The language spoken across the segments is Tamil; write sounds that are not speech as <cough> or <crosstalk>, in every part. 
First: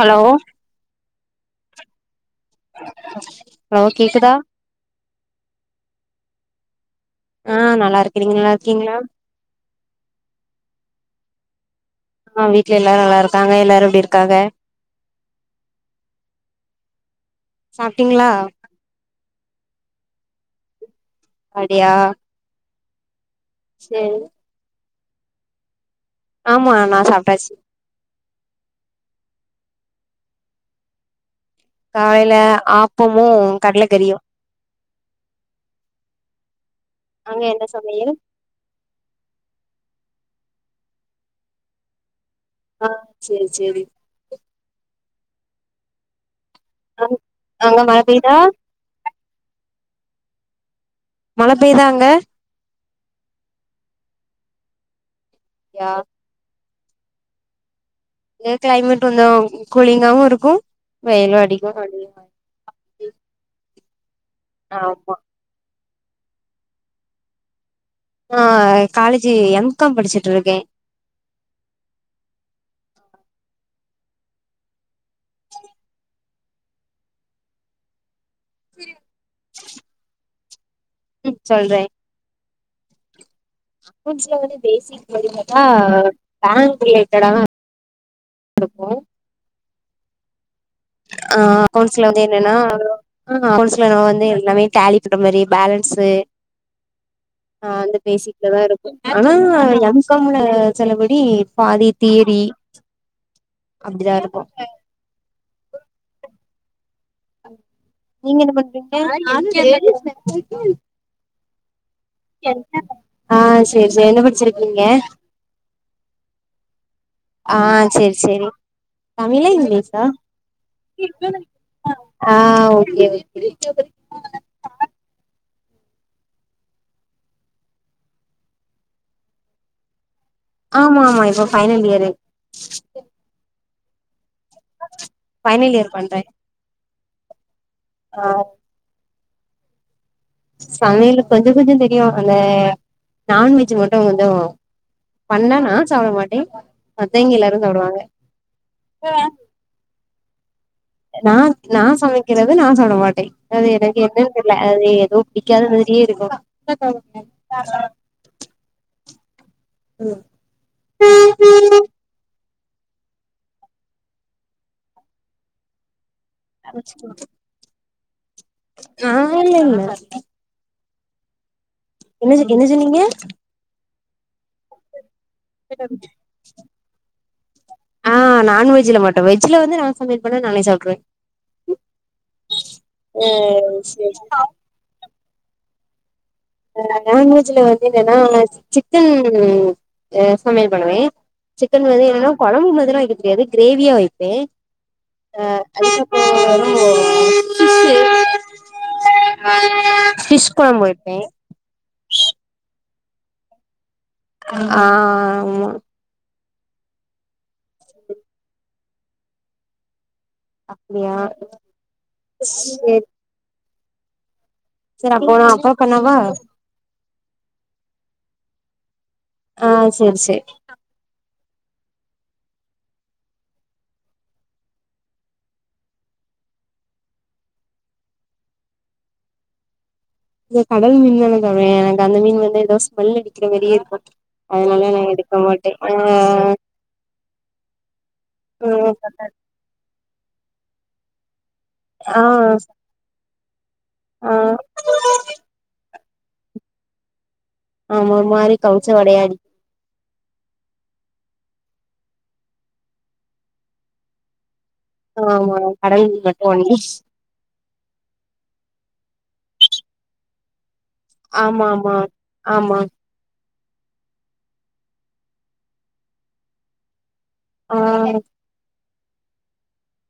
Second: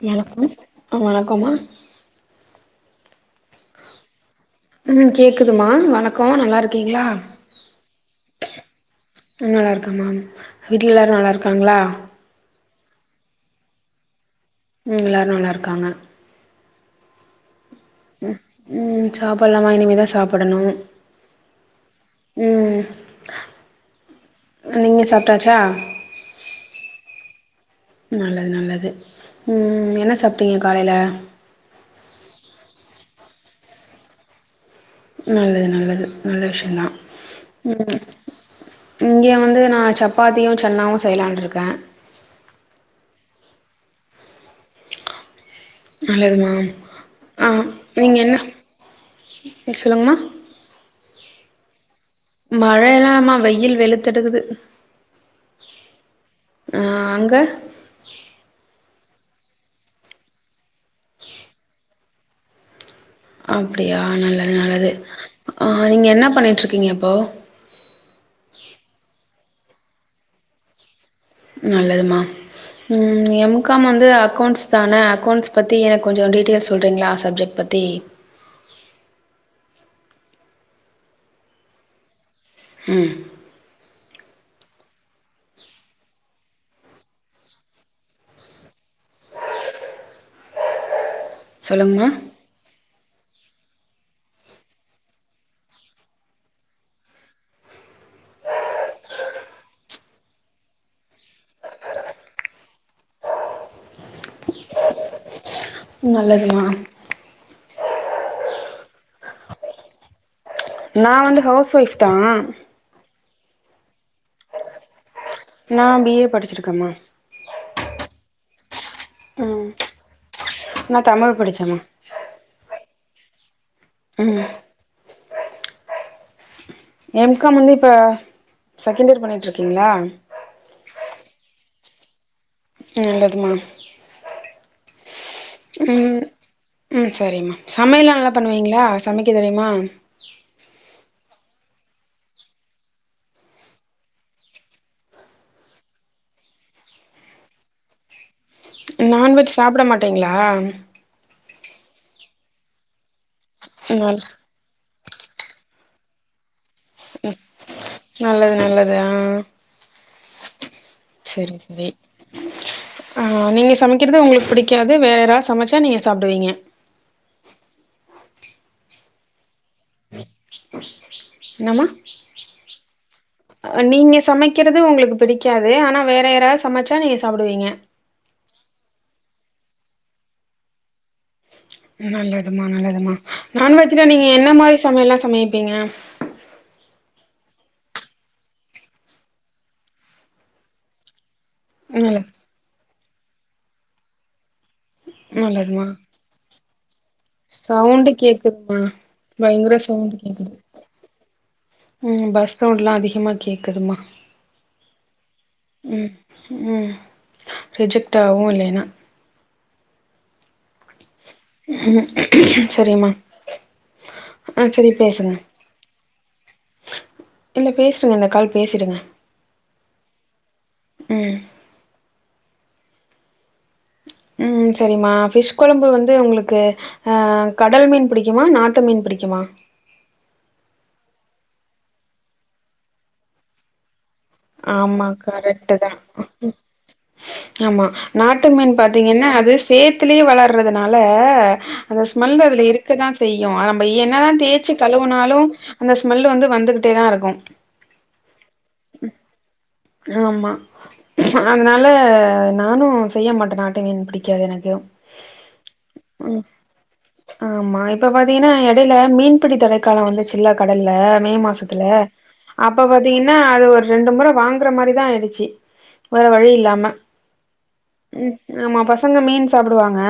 ஹலோ எனக்கு ஆ வணக்கமா ஹலோ கேக்குதா ம் கேக்குதுமா வணக்கோ நல்லா இருக்கீங்களா ஆ நல்லா இருக்கே நீங்க நல்லா இருக்கீங்களா ஆ நல்லாயிருக்கமா வீட்ல எல்லாரு நல்லா இருக்காங்களா ஆ வீட்டு்ல எல்லாரு நல்லா இருக்காங்க எல்லாரு இப்படி இருக்காங்க ம் எல்லாரு நல்லா இருக்காங்க சாப்ட்டீங்களா ம் சாப்பட்லாமா இனிமே தா சாப்பிடணும் அப்டியா ம். செரி. நீங்க சாப்ட்டாச்சா ஆமா நா சாப்ட்டாச்சு நல்லது நல்லது ம் என்ன சாப்ட்டீங்க காலையில காலையில ஆப்பமு கடல கரியு நல்லது நல்லது நல்ல விஷ்யதா அங்க என்ன ம் சமையல் இங்கே வந்து நா சப்பாத்தியு சன்னாவு செய்யலாண்ட்ருக்கே ஆ செரி செரி நல்லதுமா அங் ஆ அங்க மழ நீங்க பெய்தா என்ன ம் சொல்லுங்கமா மழை பெய்தா அங்க மழை இல்லாமா வெயில் வெளுத்துட்டுக்குது யா ஆ அங்க ஏ கிளைமேட் கொஞ்சோ கூலிங்காவு இருக்கு வெயிலு அடிக்கு அப்டியே அப்டியா நல்லது நல்லது ஆமா ஆ நீங்க என்ன பண்ணிட்டு இருக்கீங்க இப்போ நா காலேஜு எம் காம் படிச்சுட்டு இருக்கே நல்லதுமா ம் எம் காம் வந்து அக்கௌண்ட்ஸ் தானே அக்கௌண்ட்ஸ் பத்தி எனக்கு கொஞ்சோ டீட்டெயில்ஸ் சொல்றீங்களா சப்ஜெக்ட் பத்தி சேரி ச்சொல்றே ம் அக்கௌண்ட்ஸ்ல வந்து பேசிக் ரிலேட்டடா பேங்க் ரிலேட்டடாதா இருக்கு ஆ அக்கௌண்ட்ஸ்ல சொல்லுங்கமா வந்து என்னன்னா <inaudible> அக்கௌண்ட்ஸ்ல நம்ம வந்து எல்லாமே டேலி பண்ற மாரி பேலன்ஸு <inaudible> ஆ அந்த பேசிக்ல தா இருக்கு ஆனா எம் காம் ல செலபடி பாதி தியரி அப்டிதா இருக்கு நல்லதும்மா நீங்க என்ன பண்றீங்க நா வந்து ஹவுஸ் ஒய்ஃப் தா ஆ சேரி சேரி என்ன படிச்சிருக்கீங்க நா பி ஏ படிச்சிருக்கேம்மா ஆ சேரி சேரி தமிழா ம் இங்கிலீஷா நா தமிழ் படிச்சேம்மா ஆ ஓகே ஓகே ம் எம் காம் வந்து இப்ப செகண்ட் இயர் பண்ணிட்டுருக்கீங்களா ஆமா ஆமா இப்ப ஃபைனல் இயரு நல்லதும்மா ஃபைனல் இயர் பண்றே ம் ம் சரிம்மா சமையல்லா நல்லா ஆ பண்ணுவீங்களா சமைக்க தெரியுமா சமையலு கொஞ்ச கொஞ்ச தெரியு அந்த நான்வெஜ்ஜு மட்டு கொஞ்ச பண்ணா நா சாப்ட மாட்டே மத்தயிங்க எல்லாரு சாப்டுவாங்க நான்வெஜ் சாப்ட மாட்டிங்களா நான் நா சமைக்கிறது நா சாப்ட மாட்டே அது எனக்கு நல் என்னன்னு தெர் ல அது ஏதோ பிடிக்காது மாதிரியே இருக்கு நல்லது நல்லது ஆ ம் செரி செரி ஆ நீங்க சமைக்கிறது உங்களுக்கு புடிக்காது வேற யாராது சமச்சா நீங்க சாப்டுவீங்க சமச்சி ஆ இல்லல்ல என்னம்மா என்ன ஜொ என்ன ஜொன்னிங்க நீங்க சமைக்கிறது உங்களுக்கு பிடிக்காது ஆனா வேற யாராது சமச்சா நீங்க சாப்டுவீங்க ஆ நான்வெஜ்ல மட்டு வெஜ்ல வந்து நா சமையல் பண்ணா நானே சாப்ட்டுருவே நல்லதும்மா நல்லதும்மா நான்வெஜ்ல சேரி நீங்க என்ன மாரி சமையல்லா சமைப்பீங்க ஆ நான்வெஜ்ல வந்து என்னன்னா சிக்கன் ஆ சமையல் பண்ணுவே சிக்கன் வந்து நல்ல என்னன்னா கொழம்பு மாதிலா வக்க தெரியாது கிரேவியா வைப்பே நல்லதும்மா அதுக்கப்புறோ ஃபிஷ்ஷு சவுண்டு கேக்குதும்மா பயங்கர சவுண்ட் ஃபிஷ் கேக்குது கொழம்பு வைப்பே ம் பஸ் சவுண்ட்லா அதிகமா கேக்குதுமா ஆ ஆமா ம் ம் ரிஜெக்ட் ஆவு இல்லேன்னா அப்டியா ம் சேரி சரிம்மா ஆ சரி சேரி பேசுங்க அப்போ நா அப்றோ பண்ணவா இல்ல பேசுங்க இந்த கால் பேசிடுங்க ஆ சேரி சேரி ம் ம் சரிம்மா ஃபிஷ் கொழம்பு வந்து உங்களுக்கு ஆ கடல் மீன் பிடிக்குமா நாட்டு மீன் பிடிக்குமா இந்த கடல் மீன் தானே சாப்டுவே எனக்கு அந்த மீன் வந்து ஏதோ ஸ்மெல் அடிக்கிற மாரியே இருக்கு அதனால நா ஆமா எடுக்க மாட்டே கரெக்ட்டு ஆ தா ஆமா நாட்டு மீன் ம் பாத்தீங்கன்னா அது சேத்துலயே வளர்றதுனால அந்த ஆ ஸ்மெல் அதுல இருக்கதா செய்யு நம்ம என்னதா ஆ தேய்ச்சு தழுவுனாலு அந்த ஸ்மெல் வந்து வந்துகிட்டே தா இருக்கு ஆமா மாரி கவுச்ச வாடையாடிக் ஆமா அதனால நானு செய்ய மாட்டே நாட்டு மீன் பிடிக்காது எனக்கு ஆ ஆமா கடல் மட்டு ஒன்லி ஆமா இப்ப பாத்தீங்கன்னா எடையில மீன்பிடி தடைக்கால வந்துச்சுல்ல கடல்ல மே ஆமா மாசத்துல ஆமா ஆமா அப்ப வந் பாத்தீங்கன்னா அது ஒரு ரெண்டு முறை வாங்கற மாரிதா ஆயிடுச்சு வேற வழி இல்லாம ஆ ம் ஆமா பசங்க மீன் சாப்டுவாங்க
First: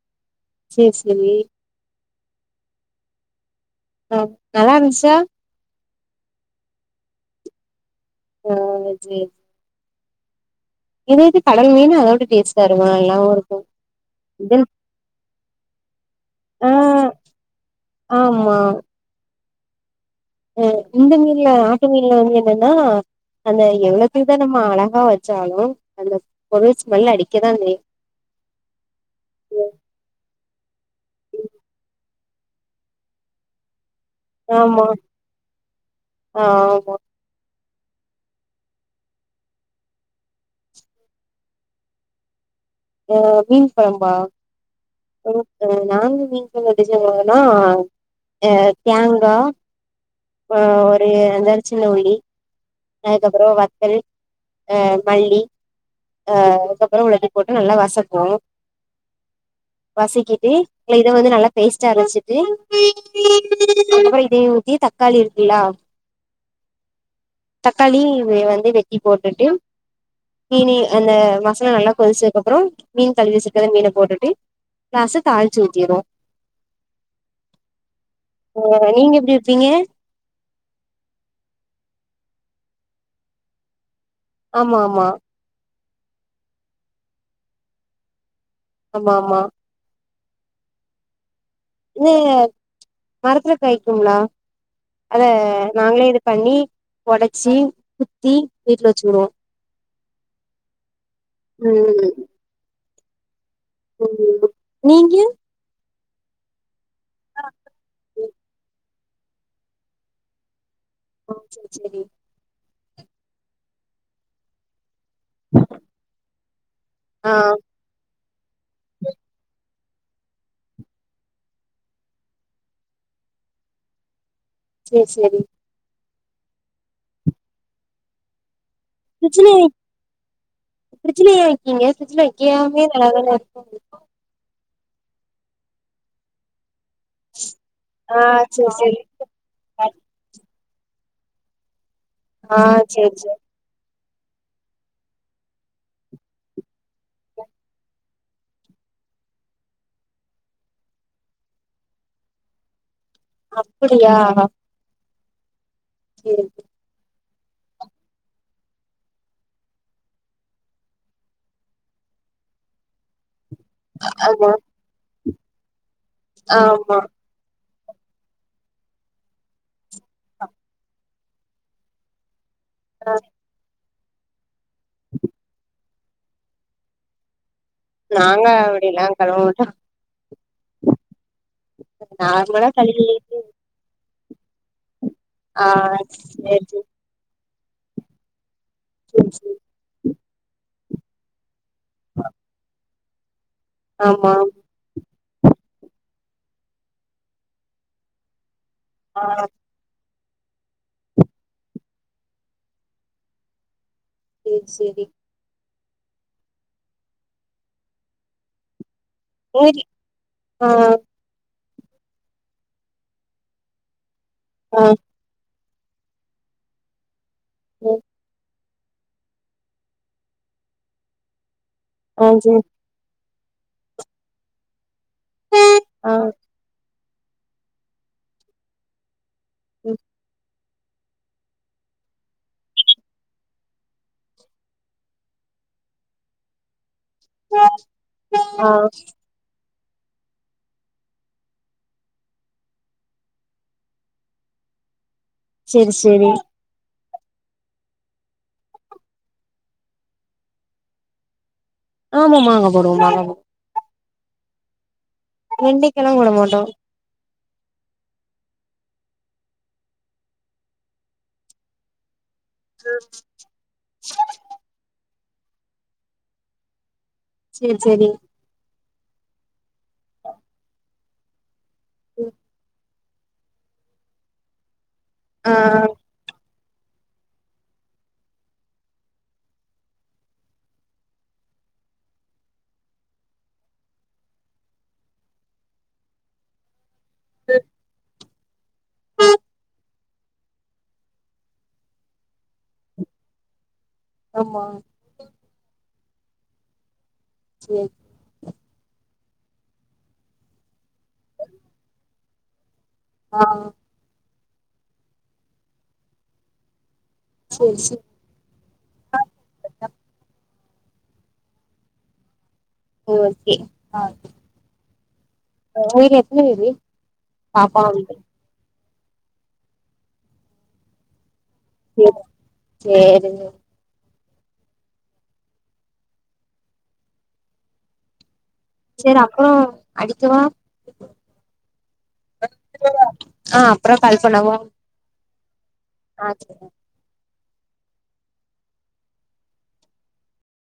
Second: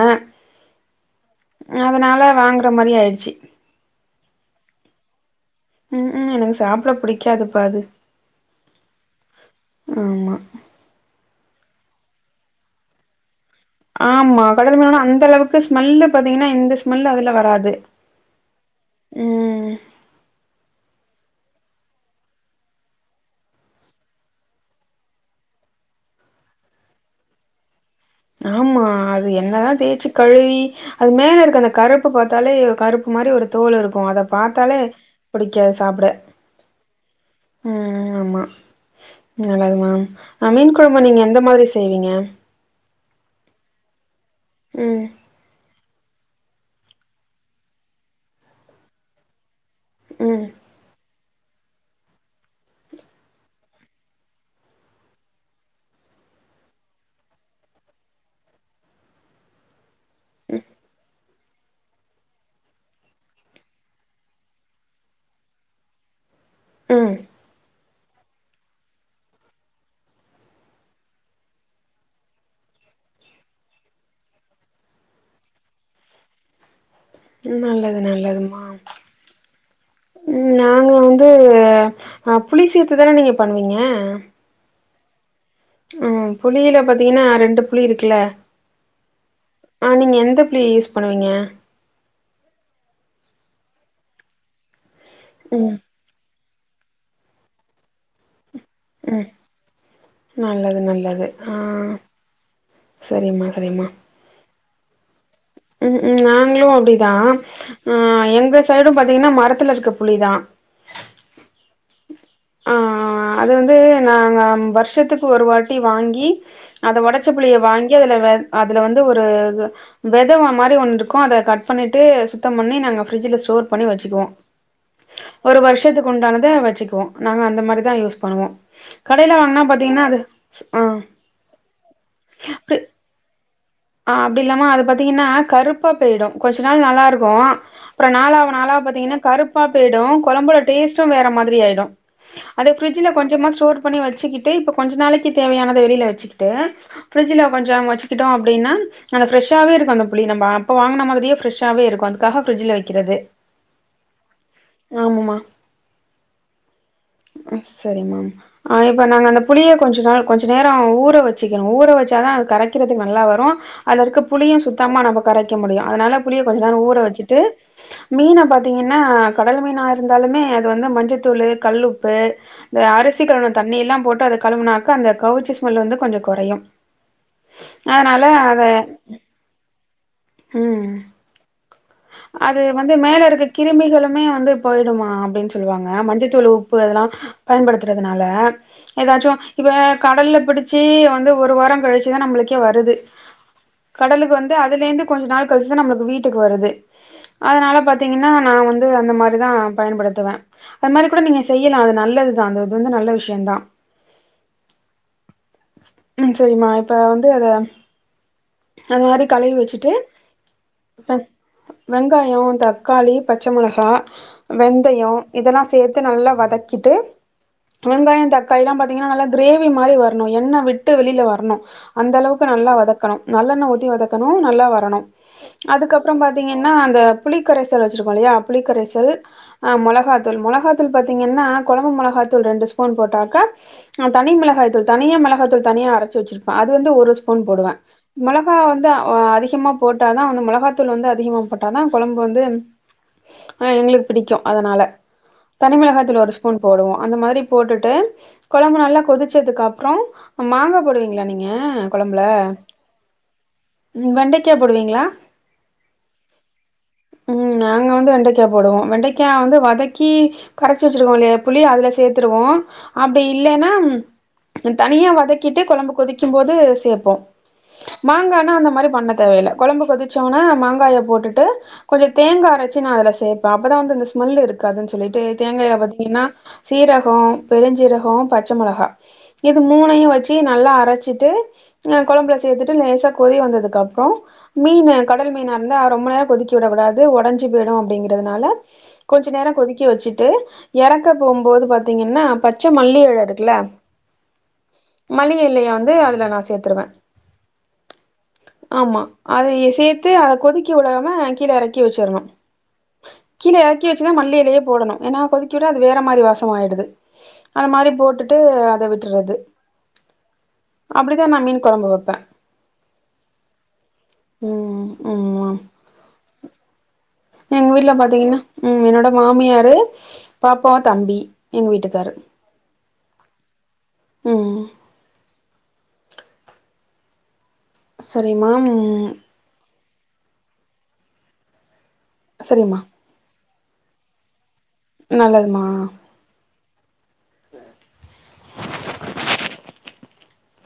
சேரி சரி அதனால வாங்கற மாரி ஆயிடுச்சு ஆ நல்லாருந்துச்சா ம் ம் எனக்கு சாப்ட புடிக்காது பா ஆ சேரி ஆமா இதேது கடல் மீனு அதோட டேஸ்ட்டா இருக்கு நல்லாவு இருக்கு ஆமா இதன் கடல் மீனுனா அந்த அளவுக்கு ஸ்மெல்லு பாத்தீங்கன்னா ஆ இந்த ஸ்மெல்லு அதுல வராது ஆமா ம் அ இந்த மீன்ல ஆட்டு மீன்ல வந்து என்னன்னா நம்ம எவ்வளவுத்துக்கு தா நம்ம அழகா வச்சாலு அந்த பொருள் ஸ்மெல் அடிக்கதா செய்யு ஆமா அது என்னதா தேய்ச்சு கழுவி அது மேல இருக்கு அந்த கருப்பு பாத்தாலே கருப்பு மாரி ஒரு தோல் இருக்கு அத பாத்தாலே ஆமா புடிக்காது சாப்ட ஆமா ம் ஆமா நல்லது மா அ மீன் கொழம்ப நீங்க எந்த மாரி செய்வீங்க ஆ மீன் கொழம்பா ம் நாங்க மீன் கொழம்பு எப்டி செய்வோனா அ தேங்கா ம். ஆ ஒரு அஞ்சாறு சின்ன ஒலி அதுக்கப்பறோ வத்தல் அ மல்லி அ அதுக்கப்பறோ உள்ளது போட்டு நல்லா வசக்கு வசிக்கிட்டு இ இத வந்து நல்லா பேஸ்டா அரைச்சிட்டு அப்பற இதையு ஊத்தி தக்காளி இருக்குளா ம் தக்காளி வந்து வெட்டி போட்டுட்டு மீனி அந்த மசாலா நல்லா கொதிச்சதுக்கப்பறோ மீன் கழுவிச்சக்க மீன போட்டுட்டு ரச தாழ்ச்சி ஊத்திருவோ ம் நல்லது நல்லதுமா நீங்க எப்டி வெப்பீங்க ம் நாங்க வந்து அ புலி சேத்துதானே நீங்க பண்ணுவீங்க ஆமா ஆமா உம் புளியில பாத்தீங்கன்னா ரெண்டு புளி இருக்குல்ல ஆமா ஆமா ஆ நீங்க எந்த புளி யூஸ் பண்ணுவீங்க இ மரத்துல காய்க்கும்லா அத ம். நாங்களே எ பண்ணி ஒடச்சி குத்தி வீட்ல வச்சு விடுவோ ம். நல்லது நல்லது ஆ ம் சரிம்மா சரிம்மா ம் நீங்க ம் ம் நாங்களு அப்டிதா எங்க சைடும் பாத்தீங்கன்னா மரத்துல இருக்க புளிதா ஓ சரி சரி ஆ அது வந்து நாங்க வருஷத்துக் ஒரு வாட்டி வாங்கி அத ஒடச்ச ஆ புளிய வாங்கி அதுல அதுல வந்து ஒரு வெதவ மாரி ஒண்ணு இருக்கு அத கட் பண்ணிட்டு சுத்தம் பண்ணி நாங்க ஃபிரிட்ஜ்ல ஸ்டோர் பண்ணி வச்சுக்குவோ சேரி சேரி ஒரு வருஷத்துக்கு உண்டானத வச்சுக்குவோ நாங்க அந்த மாரிதா யூஸ் பண்ணுவோ கடையில ஃப்ரிட்ஜ்லே வாங்குனா பாத்தீங்கன்னா அது ஆ பிரிட்ஜ்லயா வக்கீங்க பிரிட்ஜ் ல வைக்காமே நல்ல தான இருக்கும் ஆ அப்டி இல்லாம அது பாத்தீங்கன்னா கருப்பா போய்டு கொஞ்ச நாள் நல்லா இருக் கு அப்றோ ஆ நாளாவ சேரி நாளாவ சேரி பாத்தீங்கன்னா கருப்பா போய்டு கொழம்புல டேஸ்ட்டு வேற மாதிரி ஆயிடு ஆ அதை பிரிட்ஜ்ல சேரி சேரி கொஞ்சமா ஸ்டோர் பண்ணி வச்சுக்கிட்டு இப்ப கொஞ்ச நாளைக்கு தேவையானத வெளில வச்சுகிட்டு பிரிட்ஜ்ல கொஞ்சோ வச்சிக்கிட்டோ அப் அப்டின்னா நாங்க ஃபிரெஷ்ஷாவே இருக்கு அந்த புளி நம்ம அப்ப வாங்கன மாதிரியே ஃபிரெஷ்ஷாவே இருக்கு அதுக்காக பிரிட்ஜ்ல வைக்கிறது அப்டியா ஆமம்மா இரு அ சரி மாம் ஆ இப்ப நாங்க அந்த புளிய கொஞ்ச நாள் கொஞ்ச நேரோ ஊற வச்சிக்கணு ஊற வச்சாதா அது கரைக்கிறதுக்கு நல்லா வ ரு அதுல இருக்க ஆமா புளியு சுத்தமா நம்ம கரைக்க முடியு அதனால புளிய கொஞ்ச நேரோ ஊற ஆமா வச்சுட்டு மீன பாத்தீங்கன்னா கடல் மீனா இருந்தாலுமே அது வந்து மஞ்சத்தூளு கல்லுப்பு இந்த ஆ அரிசி கழுவுன தண்ணியெல்லா போட்டு அத கழுவுனாக்க அந்த கவுச்ச ஸமெல் வந்து கொஞ்ச கொறையு அ னால நாங்க அத அப்படிலா கழுவ மாட்டோ ம் அது நார்மலா வந்து மேல கழுவிட்டு இருக்க கிருமிகளுமே வந்து போய்டுமா அப்டின்னு ஆ சொல்லுவாங்க மஞ்சத்தூள் சேரி உப்பு சேரி அதெல்லா பயன்படுத்துறதுனால சேரி எதாச்சோ சேரி இப்ப கடல்ல பிடிச்சி வந்து ஒரு வாரம் கழிச்சுதா நம்மளுக்கே வருது ஆமா கடலுக்கு வந்து அதுலேந்து கொஞ்ச நாள் கழிச்சுதா நம்மளுக்கு வீட்டுக்கு வருது அதனால பாத்தீங்கன்னா நா வந் அந்த ஆ மாரிதா பயன்படுத்துவ அந் மாரி கூட நீங்க செய்யலா அது நல்லதுதா அந்த இது வந்து நல்ல விஷய தா சேரி சேரி ம் சரிமா இப்ப வந்து அத அது மாரி கழுவி சேரி வச்சுட்டு ஆ அஹ் வெங்காயோ தக்காளி பச்சமொளகா ஆ வெந்தயோ இதெல்லா சேத்து நல்லா வதக்கிட்டு வெங்காயோ தக் காய்ல்லா பாத்தீங்கன்னா நல்ல காரேவி மாரி வரணு என்ன விட்டு வெளில வரணு அந்த ஆ அளவுக்கு சேரி நல்லா வதக் கணும் நல்லண்ண உத்தி வதக்கணு நல்லா வரணு ஆ அதுக்கப்றம் பா்த்தீங்கன்னா அந்த புளி கரைசல் வச்சிருக்கோ இல்லையா புளிகரைசல் அ ம் மொளஹாத்தூள் மொளஹா துள் பாத்தீங்கன்னு கொழம்பு மொளஹாத்தூள் ரெண்டு ஸ்பூன் போட்டாக்கா அ தனி மிளஹாய்த்தூள் தனியா மிளஹாத்தூள் தனியா அரச்சு வெச்சிருப்பே அது வந்து ஒருஸ்ப் ஃபோன் போடுவே மெளகா ஆ வந்தா ஒ அ அதிஹமா போட்டாதா வந்து மிளஹாத்தூள் வந்து அதிகமா போட்டாதா கொழம்பு வந்துன் ஆ எங்ளுக் பிடிக்கு அதனால சேரி தனிமிளஹாத்தூள் சேரி ஒரு ஸ்பூன் போடுவோ அந்த மாரி போட்டுட்டு கொழம்பு நல்லா கொதிச்சதுக்கு அப்றோ மாங்கா போடுவீங்ளா நீங்க ஆமா மாங்கா போடுவோம் மாங்கா போம் உம் வெண்டைக்கா போடுவீங்ளா வெண்டைக்கால்லா போடமாட்டோ ம் நாங்க வந்து வெண்டைக்கா போடுவோ வெண்டைக்கா வந்து வதக்கி கரச்சி வச்சிருக்கோ இல்லையா புளி அதுல சேத்துருவோ அப்டி இல்லென்னாம் இன் தனியா வதக்கிட்டு கொழம்பு கொதிக்கும் போது சேப்போ சேரி சேரி மாங்கானா அந்த மாரி பண்ண தேவையில்ல கொழம்பு கொதிச்சோனே மாங்காய போட்டுட்டு கொஞ்சோ தேங்கா அரச்சி நா அதுல சேப்பே அப்பதா வந்து இந்த ஸ்மெல் இருக்காதுன் சொல்லிட்டு ஆ தேங்காய பாத்தீங்கின்னா சீரகோ பெருஞ்சீரஹோ பச்சமொளஹா எது மூணையு வச்சி நல்லா அரச்சிட்டு ய கொழம்ப்ளஸ் தேத்துட்டு லேசா கொதி வந்ததுக்கப்றோ மீனு கடல் மீனருந்தா ரொம்ப நேர கொதிக் சுட கூடாது ஒடஞ்சி போய்டு அப்டிங்கறதுனால கொஞ்ச நேர கொதிக்க வச்சிட்டு யறக்க போம்போது பாத்தீங்கன்னா பச்ச மல்லி இழ இருக்குல ஆமா மள்ளிகை இலைய வந்து அதுல நா சேத்துருவே ச்சேய் ஆமா அதயே சேத்து அத கொதிக்க விடாம கீழ மறக்கி வச்சிர்ணு ஆ கீழ யறக்கி வச்சிது மல்லியிலேயே போடணு ஏன்னா கொதிக்கிவிட அது வேற மாரி வாசோ ஆய்டுது அது சேரி மாரி சேரி போட்டுட் ட்டு அதை விட்டுறது அப்படிதா நான் மீன் கொழம்பு வெப்பே ஓஒக்கே ஆ ம் ம் ஆ உயிர் எத்ன பேரு எங்க பாப்பா வீட்ல உண்டு பாத்தீங்கன்னா உம் என்னோட மாமியாரு பாப்பாவ் தம்பி எங்க வீட்டுக்காரு சேரி சேரி உம் சரி மாம் சேர் அப்றோ அடிக்கவா சரி அம்மா ஆ அப்ற கால்பன்னவும் நல்லதுமா ஆ ச்செரி